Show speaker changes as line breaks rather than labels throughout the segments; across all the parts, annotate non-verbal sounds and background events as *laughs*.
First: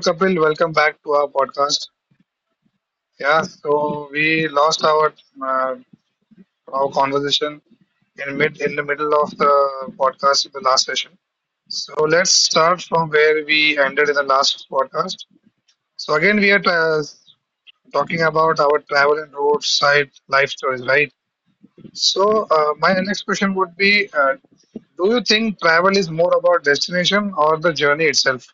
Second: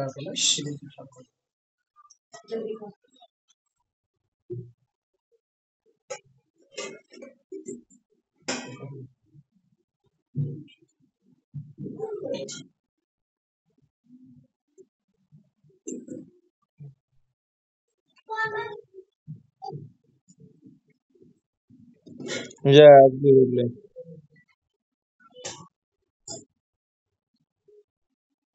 Kapil. Welcome back to our podcast. Yeah, so we lost uh, our conversation in the middle of the podcast, the last session. So let's start from where we ended in the last podcast. So again, we are talking about our travel and roadside life stories, right? So my
Yeah,
next question
absolutely.
would be: uh, Do you think travel is more about destination or the journey itself?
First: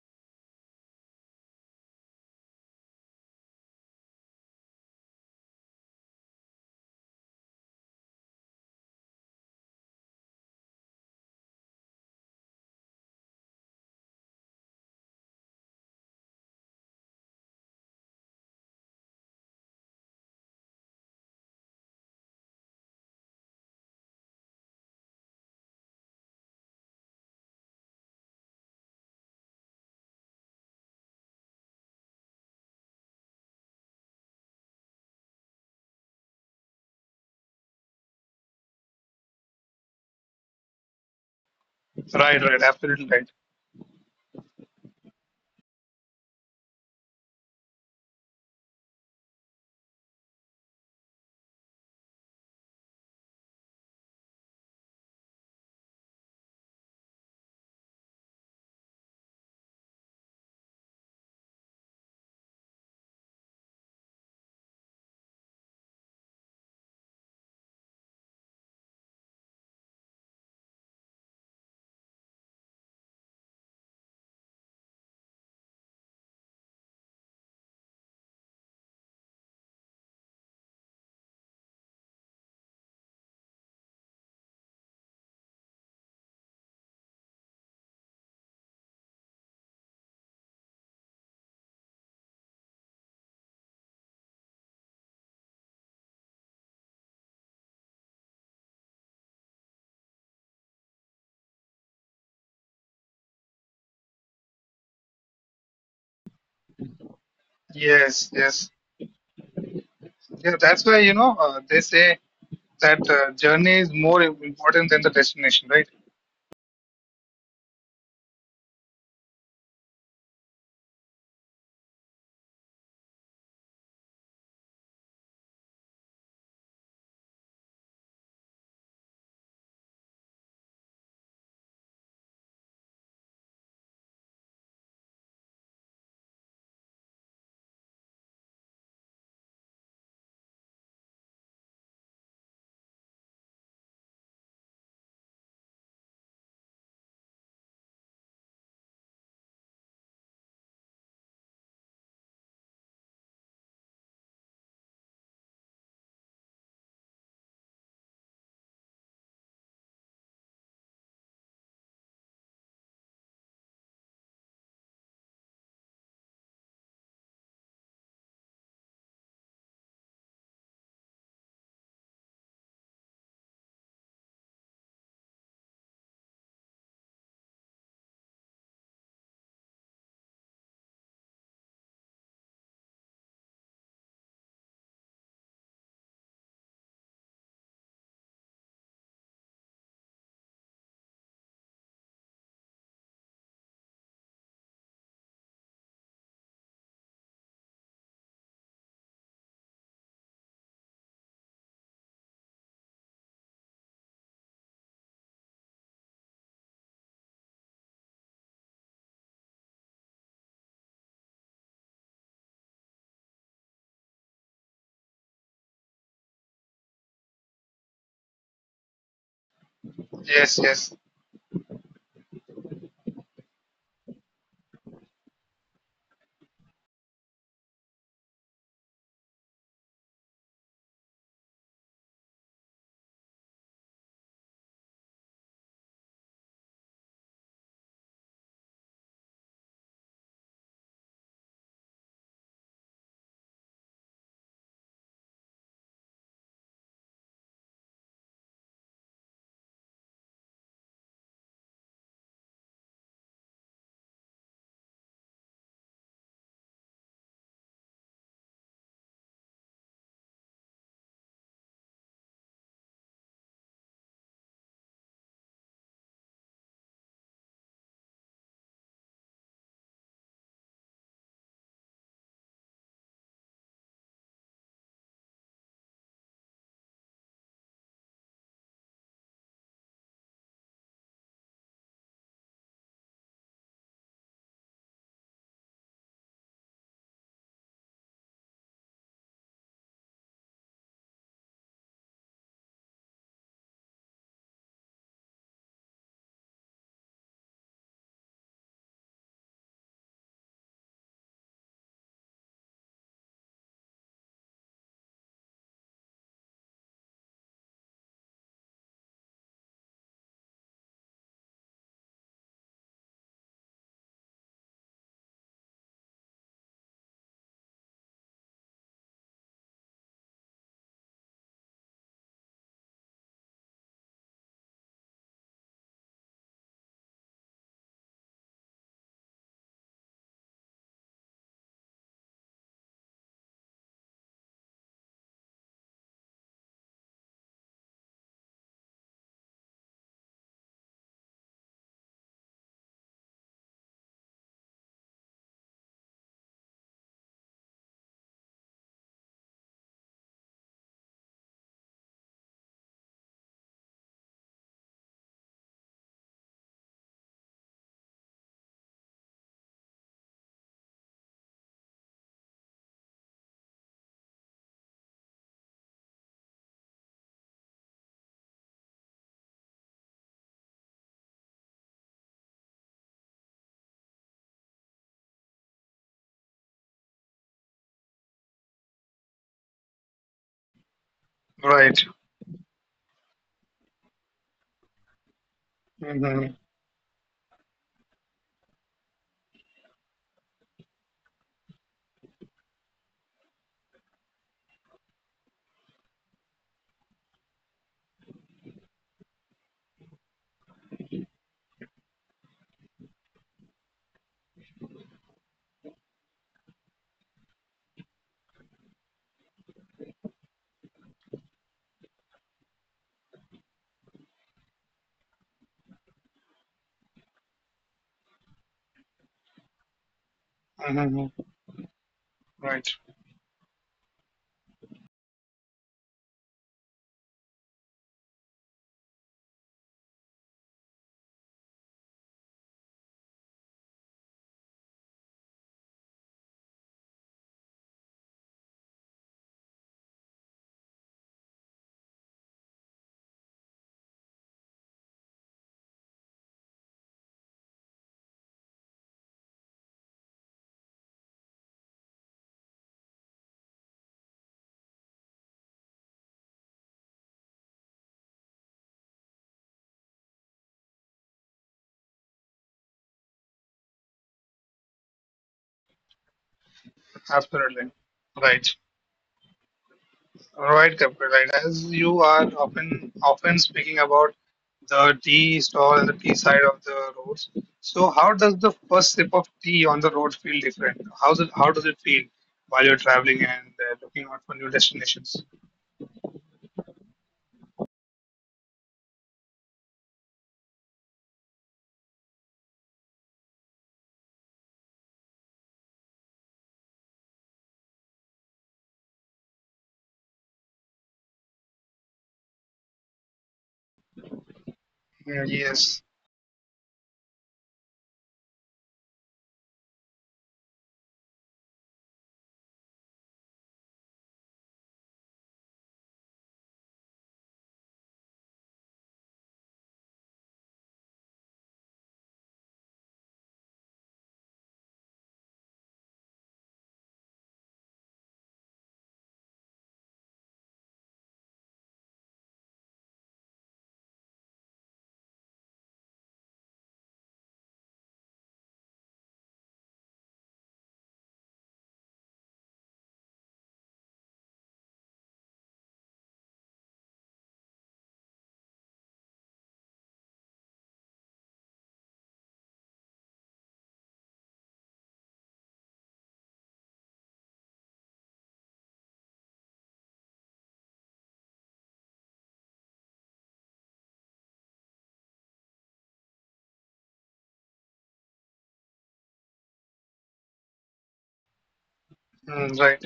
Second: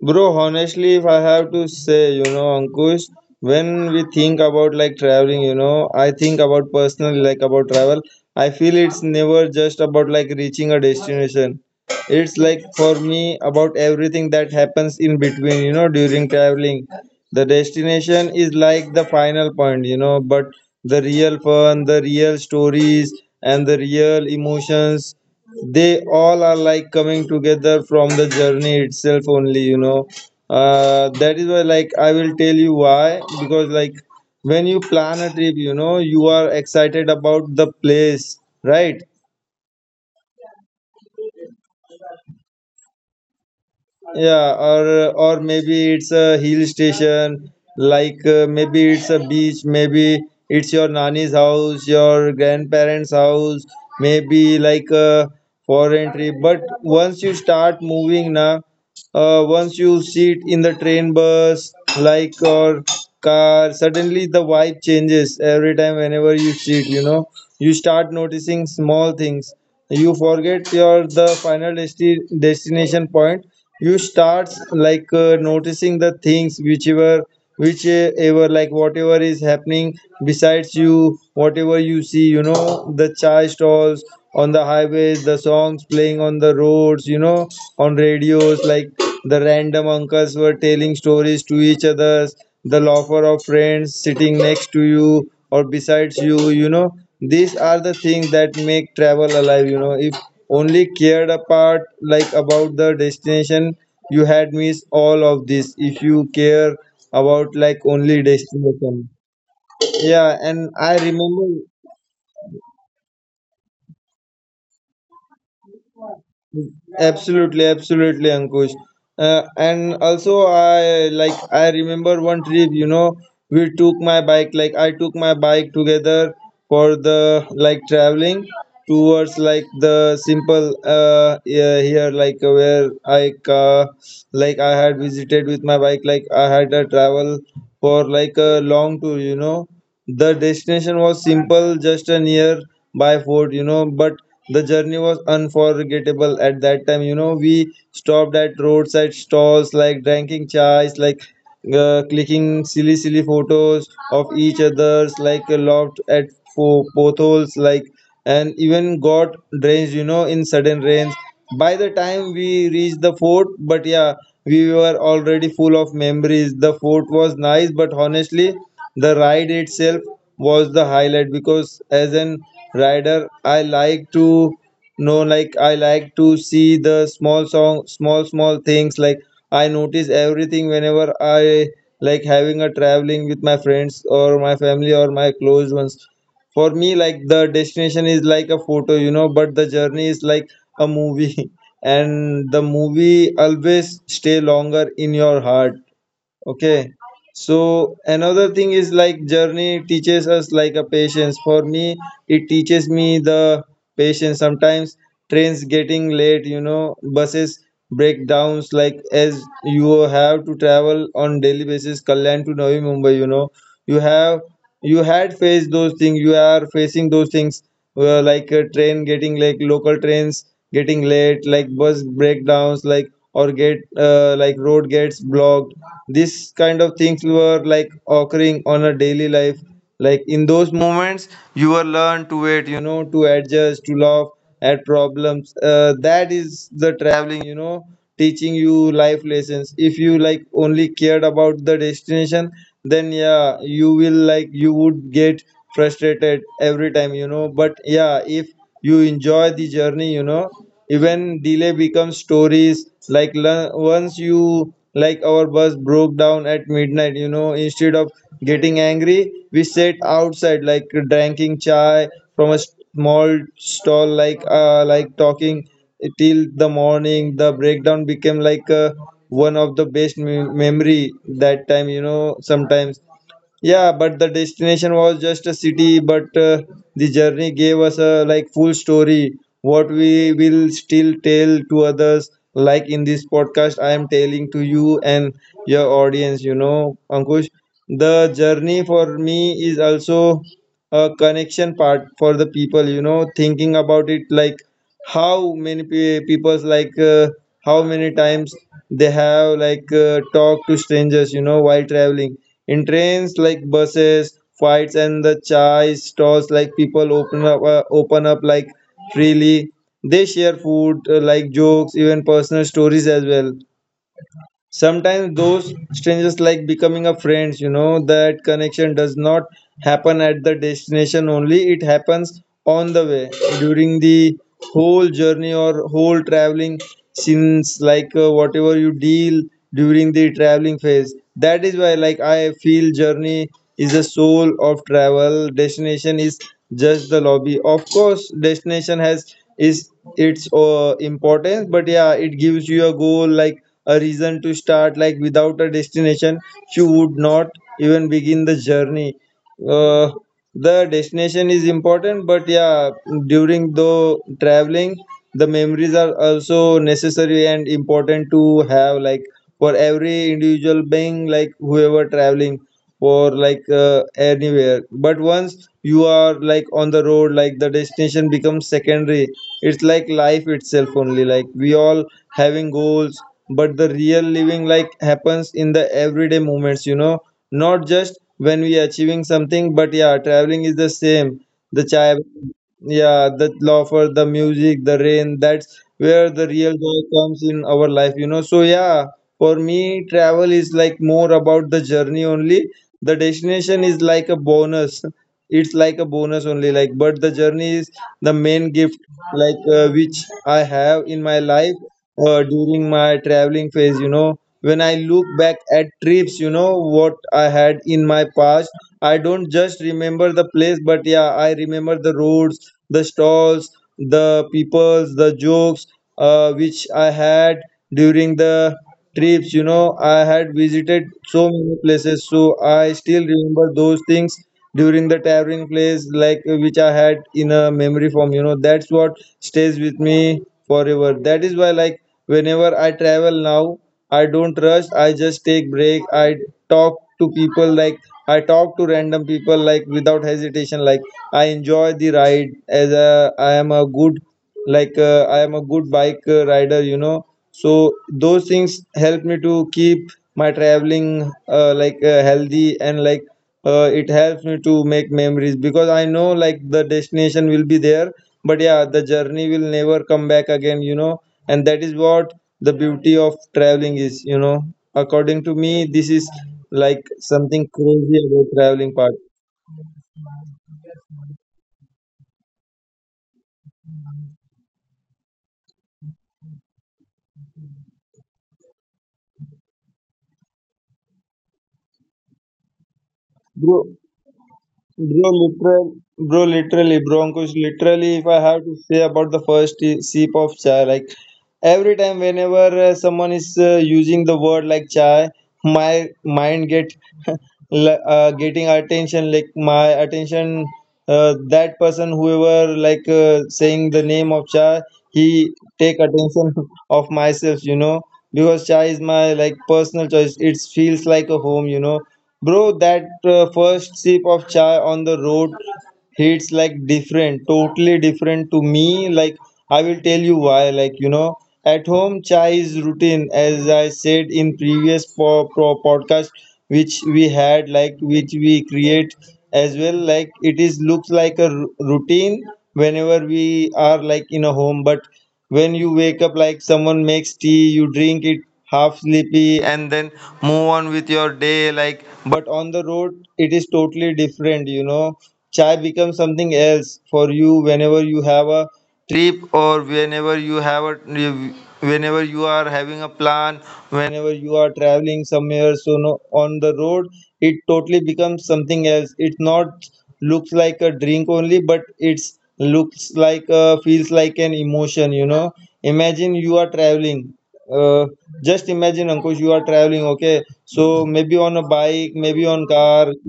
Bro, honestly, if I have to say, Ankush, when we think about like traveling, I think about personally, like about travel, I feel it's never just about like reaching a destination. It's like for me about everything that happens in between, during traveling. The destination is like the final point, you know, but the real fun, the real stories, and the real emotions they all are like coming together from the journey itself only. That is why like I will tell you why, because like when you plan a trip, you know you are excited about the place, right?
Right, right, absolutely right.
Yeah, or maybe it's a hill station, like maybe it's a beach, maybe it's your nani's house, your grandparents' house, maybe like a foreign trip. But once you start moving now, once you sit in the train, bus, like or car, suddenly the vibe changes every time whenever you sit. You know, you start noticing small things. You forget your the final destination point. You start like noticing the things, whichever like whatever is happening besides you, whatever you see, you know, the chai stalls on the highways, the songs playing on the roads, you know, on radios, like the random uncles were telling stories to each others, the loafer of friends sitting next to you or besides you, you know, these are the things that make travel alive, you know. If only cared apart like about the destination, you had missed all of this, if you care about like only
Yes, yes.
destination. Yeah,
Yeah,
and
that's
I
why you
remember.
know they say that journey is more important than the destination, right?
Absolutely, absolutely, Ankush. And also, I remember one trip. You know, we took my bike. Like I took my bike together for the like traveling towards like the simple yeah, here like where I like I had visited with my bike. Like I had a travel for like a long tour. You know, the destination was simple, just a nearby fort, you know, but the journey was unforgettable at that time. You know, we stopped at roadside stalls, like drinking chais, like clicking silly, silly photos of each other's, like laughed at potholes, like and even got drenched, you know, in sudden rains. By the time we reached the fort, but yeah, we were already full of memories. The fort was nice, but honestly, the ride itself was the highlight because as an rider, I like to know, like, I like to see the small song, small, small things. Like, I notice everything whenever I like having a traveling with my friends or my family or my close ones. For me, like the destination is like a photo, you know, but the journey is like a movie, *laughs* and the movie always stay longer in your heart. Okay. So another thing is like journey teaches us like a patience. For me, it teaches me the patience. Sometimes trains getting late, you know, buses breakdowns, like as you have to travel on daily basis Kalyan to Navi Mumbai, you know, you
Yes,
have,
yes,
you had faced those things, you are facing those things, like a train getting, like local trains getting late, like bus breakdowns, like or get like road gets blocked, this kind of things were like occurring on a daily life. Like in those moments you will learn to wait, you know, to adjust, to laugh at problems, that is the traveling, you know, teaching you life lessons. If you like only cared about the destination, then yeah you will like you would get frustrated every time, you know, but yeah if you enjoy the journey, you know, even delay becomes stories. Once you like our bus broke down at midnight, you know, instead of getting angry, we sat outside like drinking chai from a small stall, like talking till the morning. The breakdown became like one of the best memory that time, you know. Sometimes yeah, but the destination was just a city, but the journey gave us a like full story, what we will still tell to others. Like in this podcast, I am telling to you and your audience, you know, Ankush. The journey for me is also a connection part for the people, you know, thinking about it like how many people's like how many times they have like talked to strangers, you know, while traveling in trains, like buses, fights, and the chai stalls. Like people open up, like freely. They share food, like jokes, even personal stories as well sometimes. Those strangers like becoming a friends, you know. That connection does not happen at the destination only, it happens on the way during the whole journey or whole traveling, since like whatever you deal during the traveling phase. That is why like I feel journey is the soul of travel, destination is just the lobby. Of course destination has, is its importance, but yeah it gives you a goal, like a reason to start. Like without a destination you would not even begin the journey. uh, the destination is important, but yeah during the traveling the memories are also necessary and important to have, like for every individual being, like whoever traveling or like anywhere. But once you are like on the road, like the destination becomes secondary. It's like life itself only. Like we all having goals, but the real living like happens in the everyday moments, you know, not just when we are achieving something. But yeah traveling is the same. The child,
right.
yeah, the loafer, the music, the rain, that's where the
Hmm.
real joy comes in our life, you know. So, yeah, for me, travel is like more about the journey only. The destination is like a bonus, it's like a bonus only, like. But the journey is the main gift, like which I have in my life during my traveling phase, you know. When I look back at trips, you know, what I had in my past, I don't just remember the place, but yeah I remember the roads, the stalls, the peoples, the jokes, which I had during the trips. You know, I had visited so
Hmm.
many places, so I
Right,
still remember those things during the traveling place, like which I had in a memory form. You know, that's what stays with me forever. That is why, like, whenever I travel now, I don't rush. I just take break. I talk to people, like I talk to random people, like without hesitation. Like I enjoy the ride, as a I am a good like I am a good bike rider. You know, so those things help me to keep my traveling like healthy and like it helps me to make memories, because I know like the destination will be there, but yeah the journey will never come back again, you know, and that is what the beauty of traveling is, you know. According to me, this is like something
absolutely.
crazy about
Right,
traveling part.
right, Kapil. Right, as you are often speaking about the tea stall and the tea side of the roads. So, how does the first sip of tea on the road feel different? How does it feel while you're traveling
Bro,
and looking out for new
Bro,
destinations?
literal, Broncos. Literally, if I have to say about the first sip of chai, like every time, whenever someone is using the word like chai, my mind get *laughs* getting attention. Like my attention, that person, whoever like saying the name of chai, he
Mm.
take
Yes.
attention *laughs* of myself. You know, because chai is my like personal choice. It feels like a home. You know, bro, that first sip of chai on the road hits like different, totally different to me. Like, I will tell you why. Like, you know, at home, chai is routine, as I said in previous podcast, which we had, like, which we create as well. Like, it is looks like a routine whenever we are like in a home, but when you wake up like someone makes tea, you drink it half sleepy and then move on with your day. Like, but on the road, it is totally different, you know. Chai becomes something else for you whenever you have a trip, or whenever you have a, whenever you are having a plan, whenever you are traveling somewhere. So no, on the road it totally becomes something else. It not looks like a drink only, but it's looks like a, feels like an emotion, you know. Imagine you are traveling, uh, just imagine, Ankush, you are traveling, okay? So maybe on a bike, maybe on
Mm,
car,
right.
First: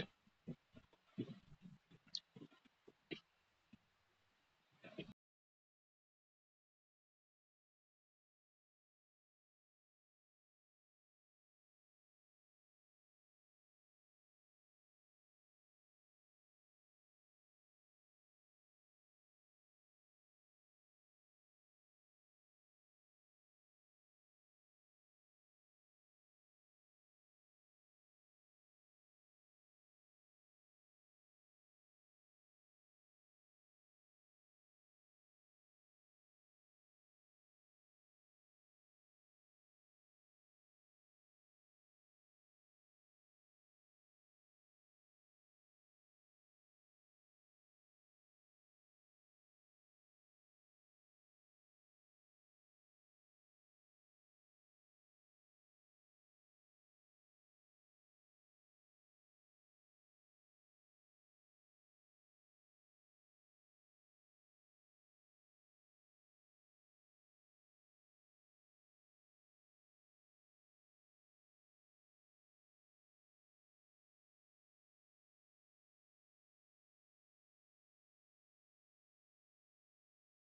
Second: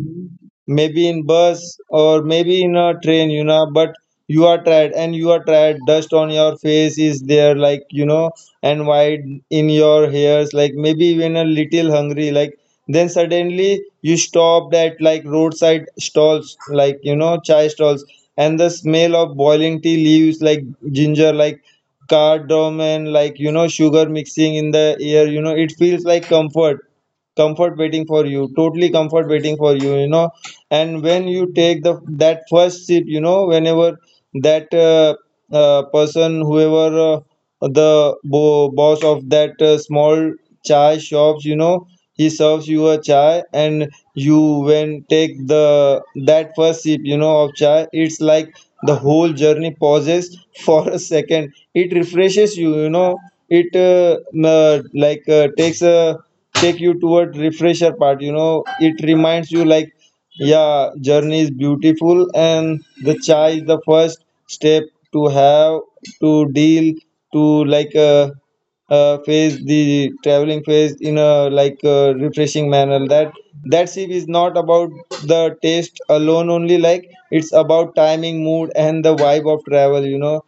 maybe in bus, or maybe in a train, you know. But you are tired, and you are tired, dust on your face is there like, you know, and white in your hairs like, maybe even a little hungry like. Then suddenly you stopped at like roadside stalls, like, you know, chai stalls, and the smell of boiling tea leaves like, ginger like, cardamom, and like, you know, sugar mixing in the air, you know, it feels like comfort, comfort waiting for you, totally comfort waiting for you, you know. And when you take the, that first sip, you know, whenever that person, whoever, the boss of that small chai shops, you know, he serves you a chai, and you, when take the, that first sip, you know, of chai, it's like the whole journey pauses *laughs* for a second, it refreshes you, you know. It like, takes a take you toward refresher part, you know, it reminds you like, yeah, journey is beautiful and the chai is the first step to have, to deal, to like phase the traveling phase in a like refreshing manner. That, that sip is not about the taste alone only, like it's about timing, mood, and the vibe of travel, you know.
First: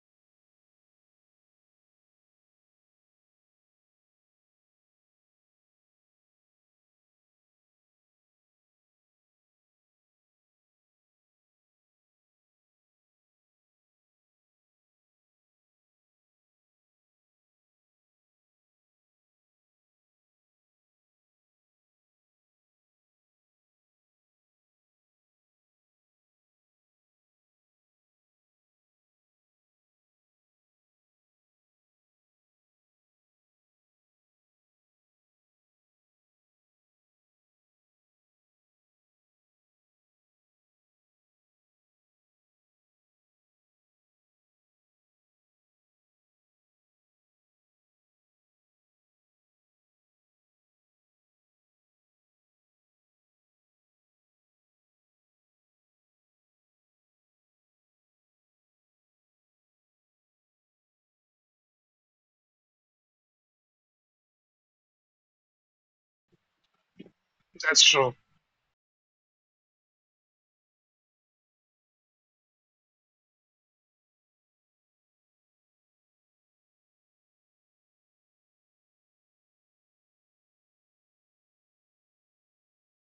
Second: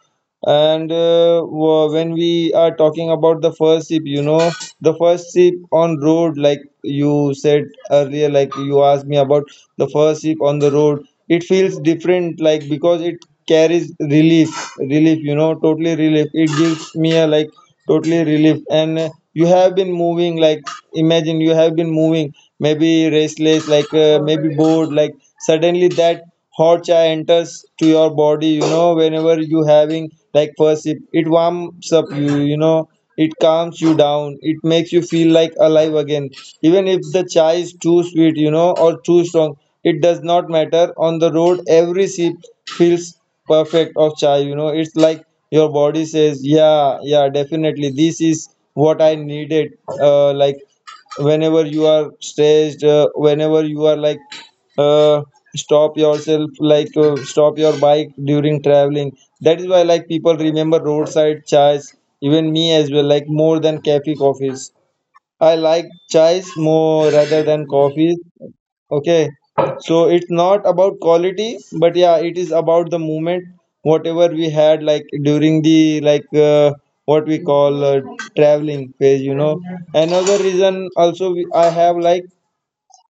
And when we are talking about the first sip, you know, the first sip on road, like you said earlier, like you asked me about the first sip on the road, it feels different, like because it carries relief, relief, you know, totally relief. It gives me a like totally relieved, and you have been moving like, imagine you have been moving, maybe restless like maybe bored like, suddenly that hot chai enters to your body, you know, whenever you having like first sip, it warms up you, you know, it calms you down, it makes you feel like alive again. Even if the chai is too sweet, you know, or too strong, it does not matter, on the road every sip feels perfect of chai, you know, it's like your body says, yeah, yeah, definitely this is what I needed. Uh, like whenever you are stressed, whenever you are like uh, stop yourself like stop your bike during traveling, that is why like people remember roadside chais, even me as well, like more than cafe coffees. I like chais more rather than
That's true.
coffees. Okay, so it's not about quality, but yeah, it is about the moment. Whatever we had like during the like what we call traveling phase, you know. Another reason also we, I have like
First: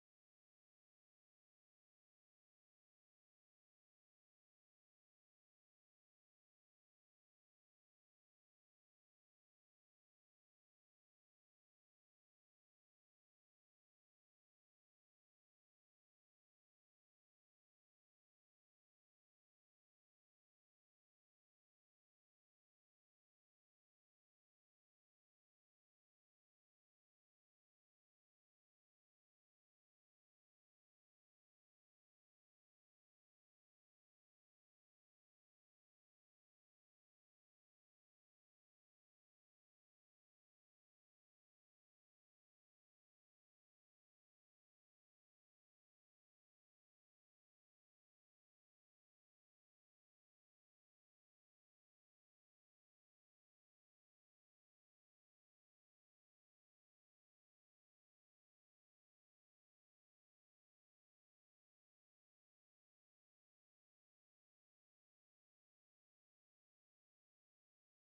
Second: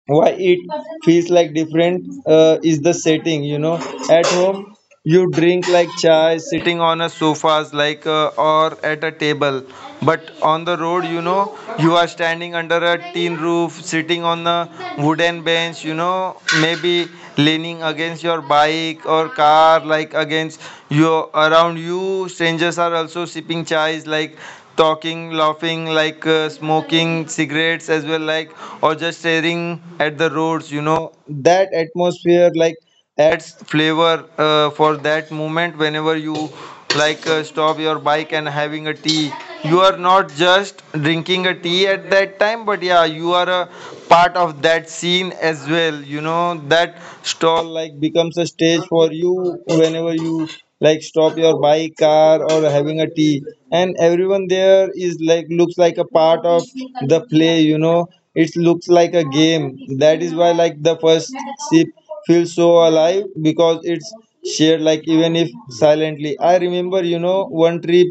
why it feels like different is the setting, you know. At home you drink like chai sitting on a sofas like or at a table, but on the road, you know, you are standing under a tin roof, sitting on a wooden bench, you know, maybe leaning against your bike or car, like against your, around you strangers are also sipping chais like, talking, laughing, like smoking cigarettes as well, like or just staring at the roads. You know, that atmosphere like adds flavor for that moment. Whenever you like stop your bike and having a tea, you are not just drinking a tea at that time, but yeah, you are a part of that scene as well. You know, that stall like becomes a stage for you whenever you like stop your bike, car, or having a tea, and everyone there is like looks like a part of the play, you know, it looks like a game. That is why like the first sip feels so alive, because it's shared, like even if silently. I remember, you know, one trip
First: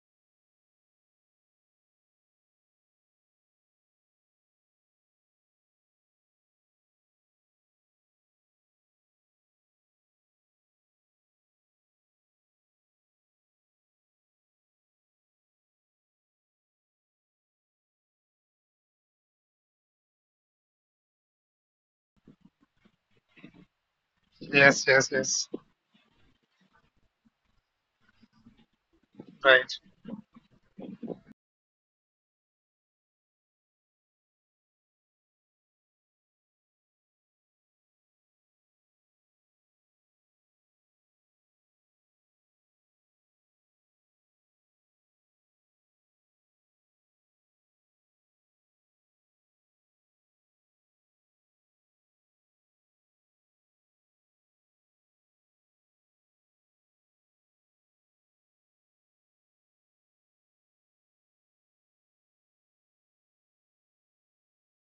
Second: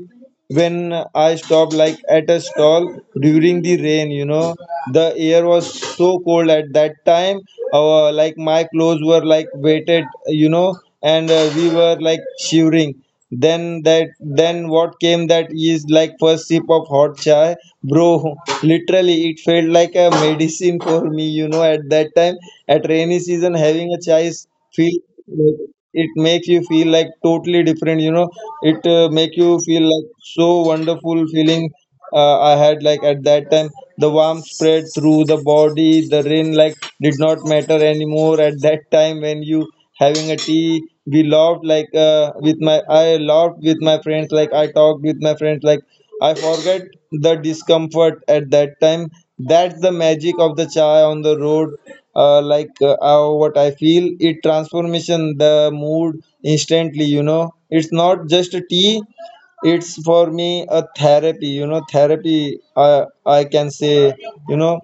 when I stopped like at a stall during the rain, you know. The air was so cold at that time, like my clothes were like weighted, you know, and we were like shivering. Then that, then what came, that is like first sip of hot chai, bro. Literally, it felt like a medicine for me. You know, at that time, at rainy season, having a chai is
Yes,
feel,
yes, yes.
it makes you feel like totally different. You know, it make you
Right,
feel like so wonderful feeling I had like at that time. The warmth spread through the body, the rain like did not matter anymore at that time when you having a tea. We laughed like with my, I laughed with my friends, like I talked with my friends, like I forget the discomfort at that time. That's the magic of the chai on the road. Uh, like what I feel, it transformation the mood instantly, you know, it's not just a tea, it's for me a therapy, you know, therapy, I can say, you know.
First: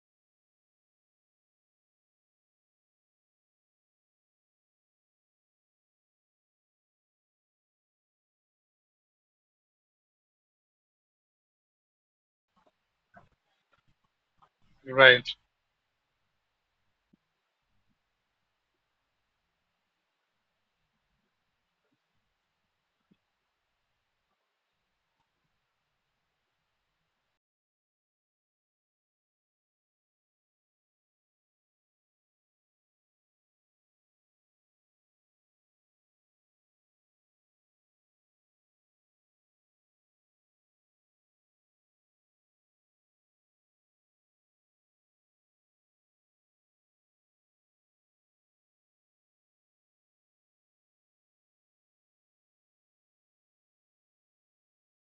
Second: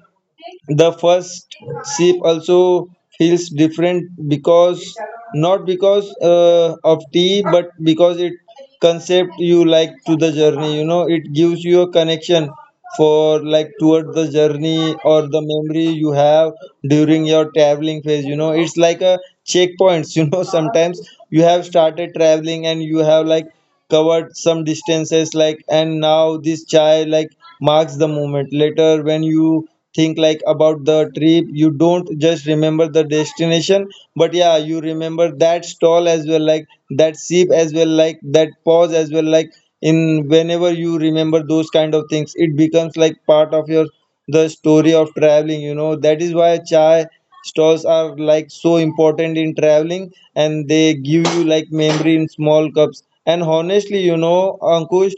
The first sip also feels different because, not because of tea, but because it concept you like to the journey, you know, it gives you a connection for, like toward the journey or
right,
the memory you have during your traveling phase, you know. It's like a checkpoints *laughs* you know. Sometimes you have started traveling and you have like covered some distances like, and now this chai like marks the moment. Later when you think like about the trip, you don't just remember the destination, but yeah, you remember that stall as well, like that sip as well, like that pause as well, like in whenever you remember those kind of things, it becomes like part of your, the story of traveling, you know. That is why chai stalls are like so important in traveling, and they give you like memory in small cups. And honestly, you know, Ankush,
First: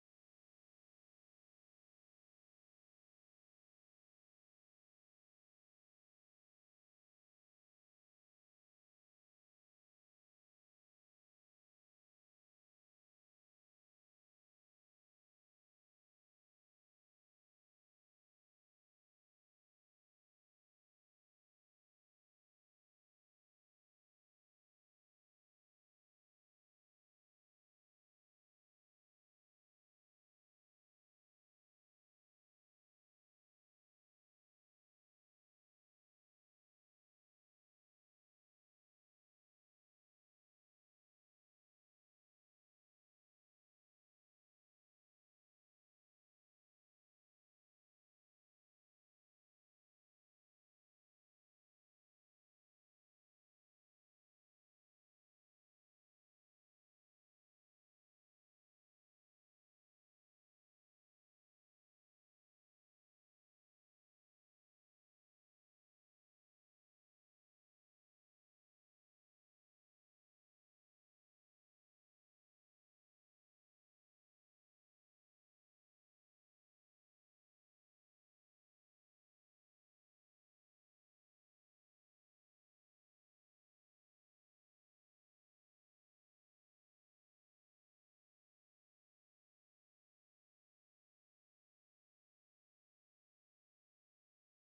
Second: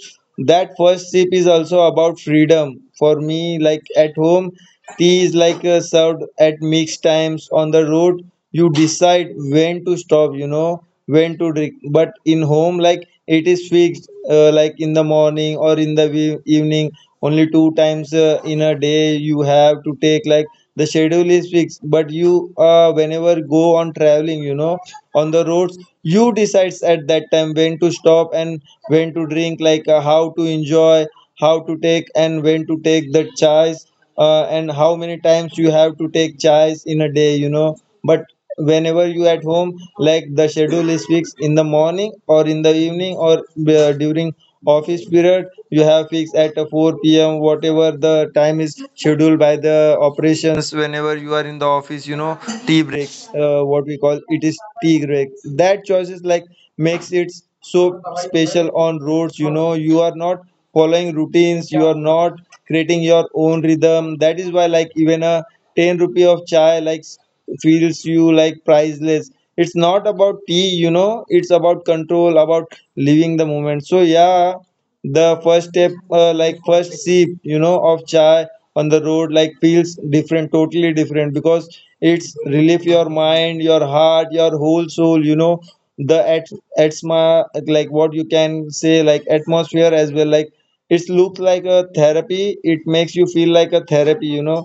that first sip is also about freedom for me. Like at home, tea is like served at mixed times. On the road you decide when to stop, you know, when to drink, but in home, like it is fixed like in the morning or in the evening, only two times in a day you have to take like, the schedule is fixed. But you whenever go on traveling, you know, on the roads, you decides at that time when to stop and when to drink, like how to enjoy, how to take and when to take, the choice, and how many times you have to take chais in a day, you know. But whenever you at home, like the schedule is fixed in the morning or in the evening, or during office period you have fixed at 4 p.m whatever the time is scheduled by the operations whenever you are in the office, you know, tea breaks, what we call it is tea break. That choices like makes it so special on roads, you know, you are not following routines, you yeah are not, creating your own rhythm. That is why like even a 10 rupee of chai like feels you like priceless. It's not about tea, you know, it's about control, about living the moment. So yeah, the first step, like first sip, you know, of chai on the road like feels different, totally different, because it's relief, your mind, your heart, your whole soul, you know, the at, atma like what you can say, like atmosphere as well, like it looks like a therapy, it makes you feel like a therapy, you know,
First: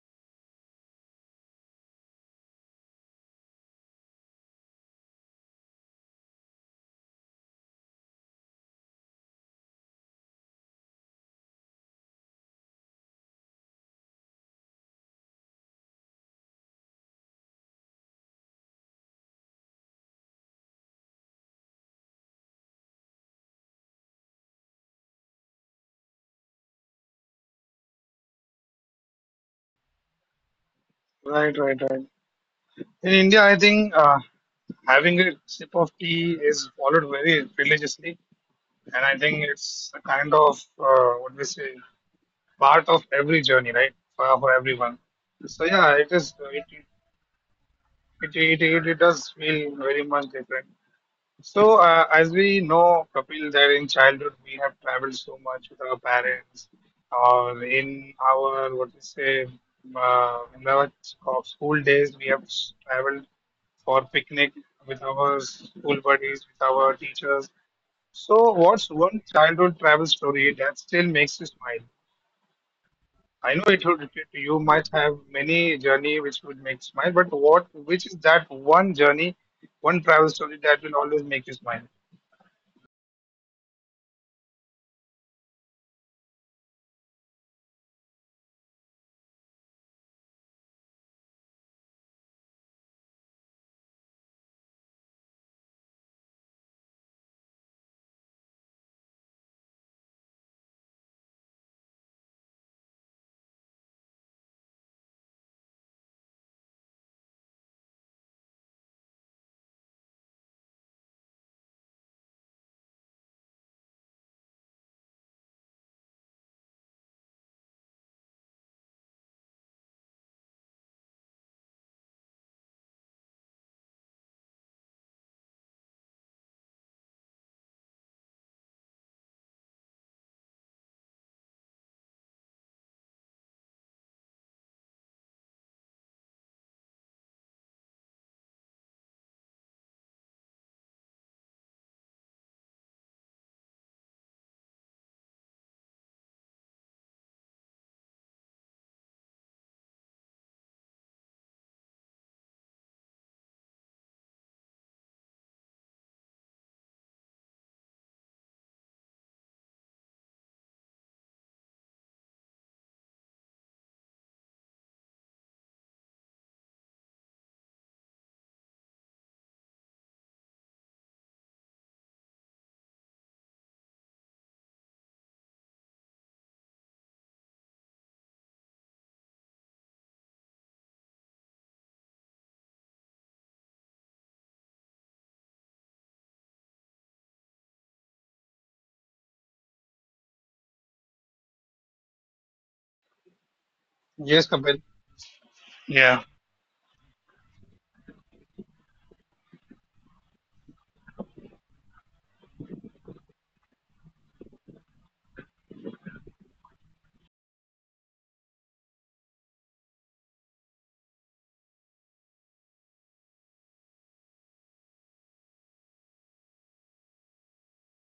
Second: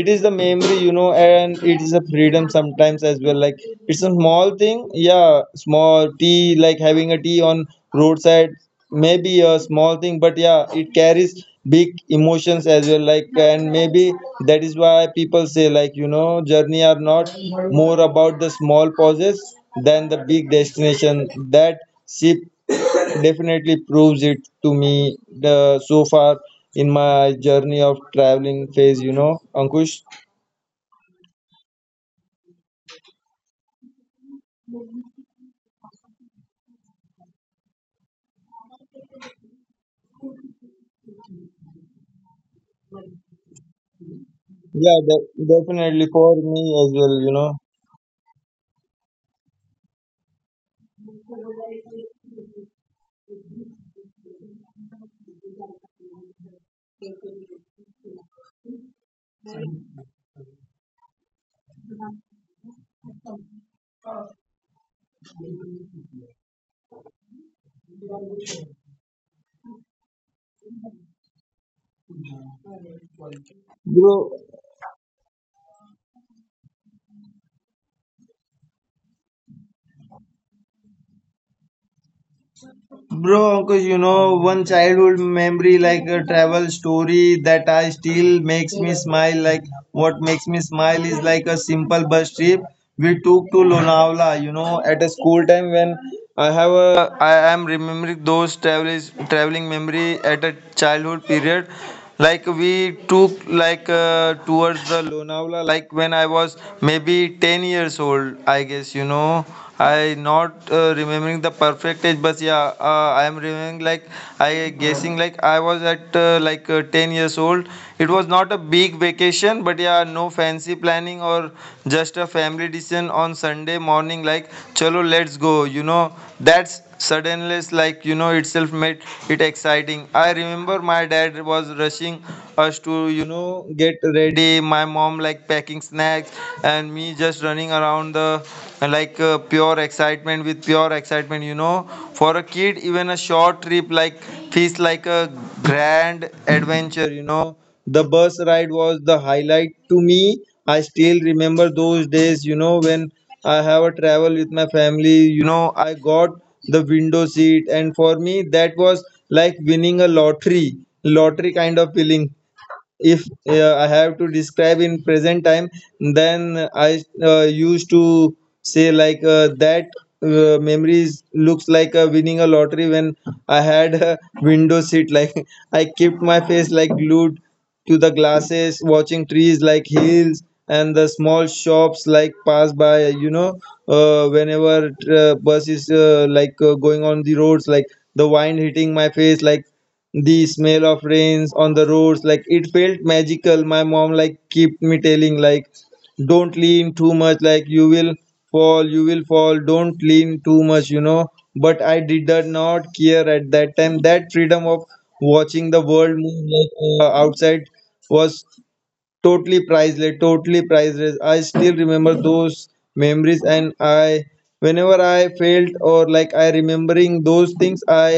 it is the memory, you know, and it is a freedom sometimes as well, like it's a small thing, yeah, small tea like having a tea on roadside, maybe a small thing, but yeah, it carries big emotions as well, like, and maybe that is why people say, like, you know, journey are not more about the small pauses than the big destination. That ship definitely proves it to me, the so far in my journey of traveling phase, you know, Ankush.
right, right, right. In India, I think having a sip of tea is followed very religiously, and I think it's a kind of what we say part of every journey, right, for
Yeah,
everyone. So yeah,
definitely
it
for
is.
me
It
as well, you know,
it, it, it, it does feel very much different. So, as we know, Kapil, that in childhood we have traveled so much with our parents or in our, what we say, in our school days, we have traveled for picnic with our school buddies, with our teachers. So, what's one childhood travel story that still makes you smile? I know it would,
bro.
you might have many journey which would make smile, but what, which is that one journey, one travel story that will always make you smile?
Bro, because you know, one childhood memory like a travel story that I still makes me smile. Like what makes me smile is like a simple bus trip we took to Lonavala. You know, at a school time when I have a I am remembering those travels traveling memory at a childhood period, like we took like towards the Lonavala, like when I was maybe 10 years old, I guess, you know, I not remembering the perfect age, but yeah, I am remembering like, I guessing like I was at like 10 years old. It was not a big vacation, but yeah, no fancy planning, or just a family decision on Sunday morning, like, chalo, let's go. You know, that's suddenness, like, you know, itself made it exciting. I remember my dad was rushing us to, you know, get ready, my mom, like, packing snacks, and me just running around the, like, pure excitement, with pure excitement, you know. For a kid, even a short trip, like, feels like a grand adventure, you know, the bus ride was the highlight to me. I still remember those days, you know, when I have a travel with my family. You know, I got the window seat, and for me that was like winning a lottery, kind of feeling. If I have to describe in present time, then I used to say like that memories looks like winning a lottery when I had a window seat. Like *laughs* I kept my face like glued to the glasses, watching trees like hills and the small shops like pass by. You know, whenever bus is like going on the roads, like the wind hitting my face, like the smell of rains on the roads, like it felt magical. My mom like
Yes,
kept
Kapil.
me telling like,
Yeah.
don't lean too much, like you will fall, you will fall, don't lean too much, you know. But I did not care at that time. That freedom of watching the world move, like outside, was totally priceless, totally priceless. I still remember those memories, and I whenever I felt, or like I remembering those things, i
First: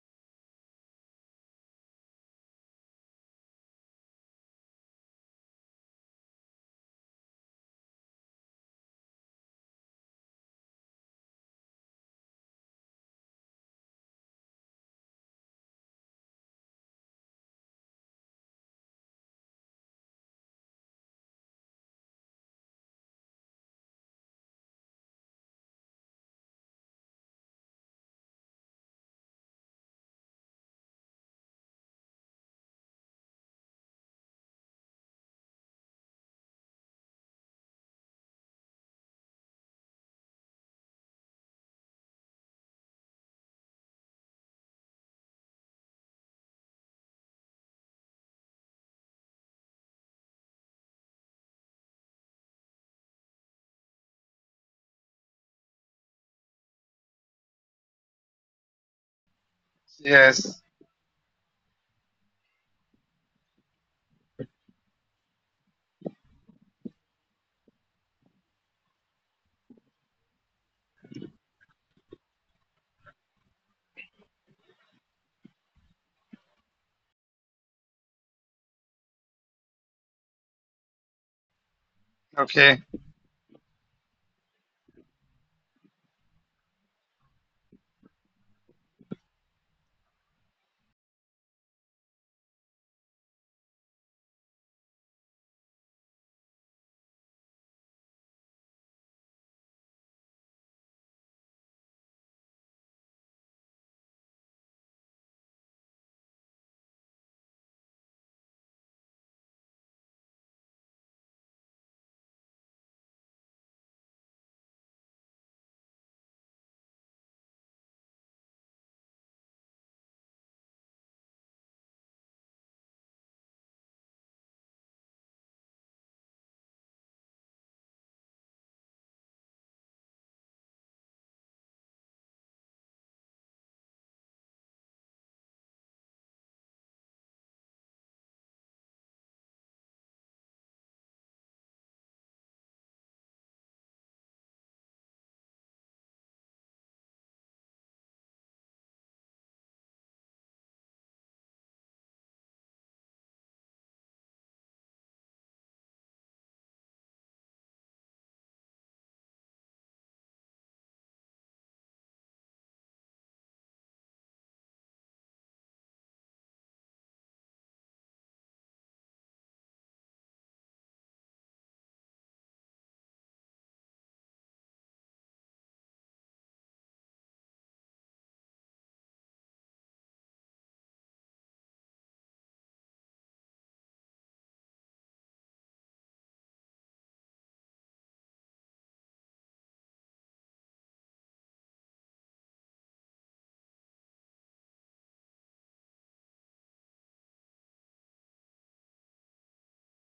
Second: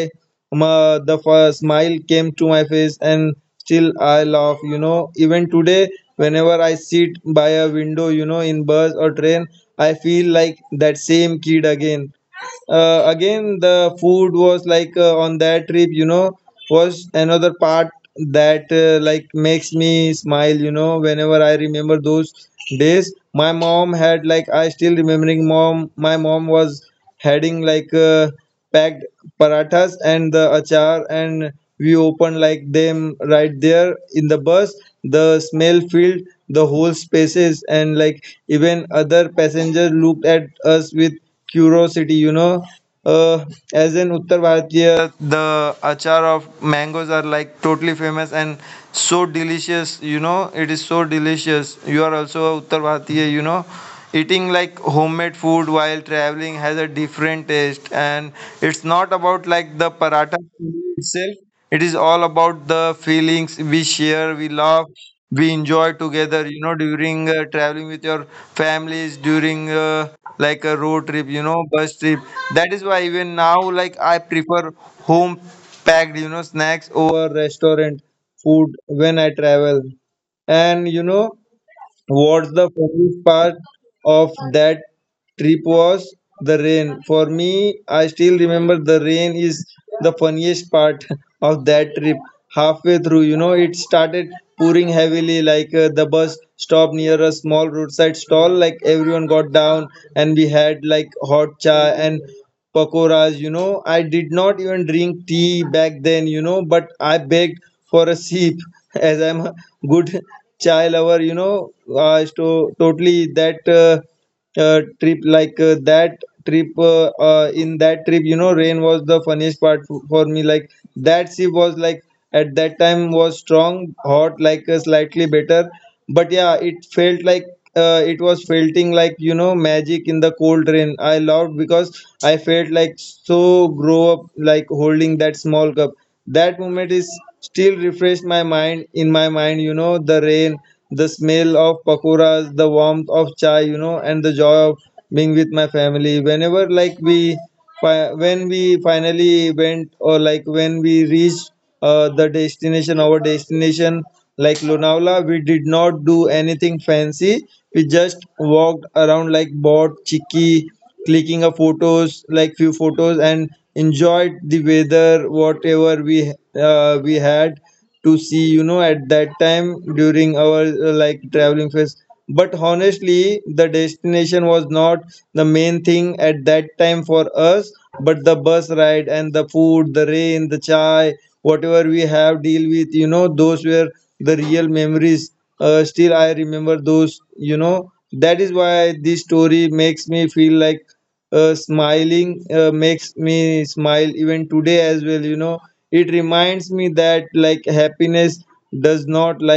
ma, the first smile came to my face, and still I laugh, you know, even today. Whenever I sit by a window, you know, in bus or train, I feel like that same kid again. Again, the food was like on that trip, you know, was another part that like makes me smile, you know. Whenever I remember those days, my mom had like, I still remembering mom, my mom was heading like packed parathas and the achar, and we opened like them right there in the bus. The smell filled the whole spaces, and like even other passengers looked at us with curiosity, you know. uh, as an uttar bharatiya, the achar of mangoes are like totally famous and so delicious, you know. It is so delicious. You are also a uttar bharatiya, you know. Eating like homemade food while traveling has a different taste, and it's not about like the paratha
Yes.
itself. It is all about the feelings we share, we love, we enjoy together, you know, during traveling with your families, during like a road trip, you know, bus trip. That is why even now, like, I prefer home packed, you know, snacks over restaurant food when I travel. And
Okay.
what's the funniest part of that trip was the rain. For me, I still remember the rain is the funniest part *laughs* of that trip. Halfway through, you know, it started pouring heavily, like the bus stopped near a small roadside stall. Like everyone got down, and we had like hot chai and pakoras. You know, I did not even drink tea back then, you know, but I begged for a sip *laughs* as I'm a good chai lover, you know. Totally that. Trip like that trip in that trip, you know, rain was the funniest part for me. Like that sea was like at that time was strong hot, like slightly better, but yeah, it felt like it was felting like, you know, magic in the cold rain. I loved because I felt like so grow up, like holding that small cup. That moment is still refreshed my mind, in my mind, you know. The rain, the smell of pakoras, the warmth of chai, you know, and the joy of being with my family. Whenever like we when we finally went, or like when we reached the destination, our destination, like Lonavala, we did not do anything fancy. We just walked around, like bought chicky, clicking a photos, like few photos, and enjoyed the weather whatever we, we had to see, you know, at that time during our like traveling phase. But honestly, the destination was not the main thing at that time for us, but the bus ride and the food, the rain, the chai, whatever we have deal with, you know, those were the real memories. Still I remember those, you know. That is why this story makes me feel like smiling, makes me smile even today as well, you know. It reminds me that like happiness does not like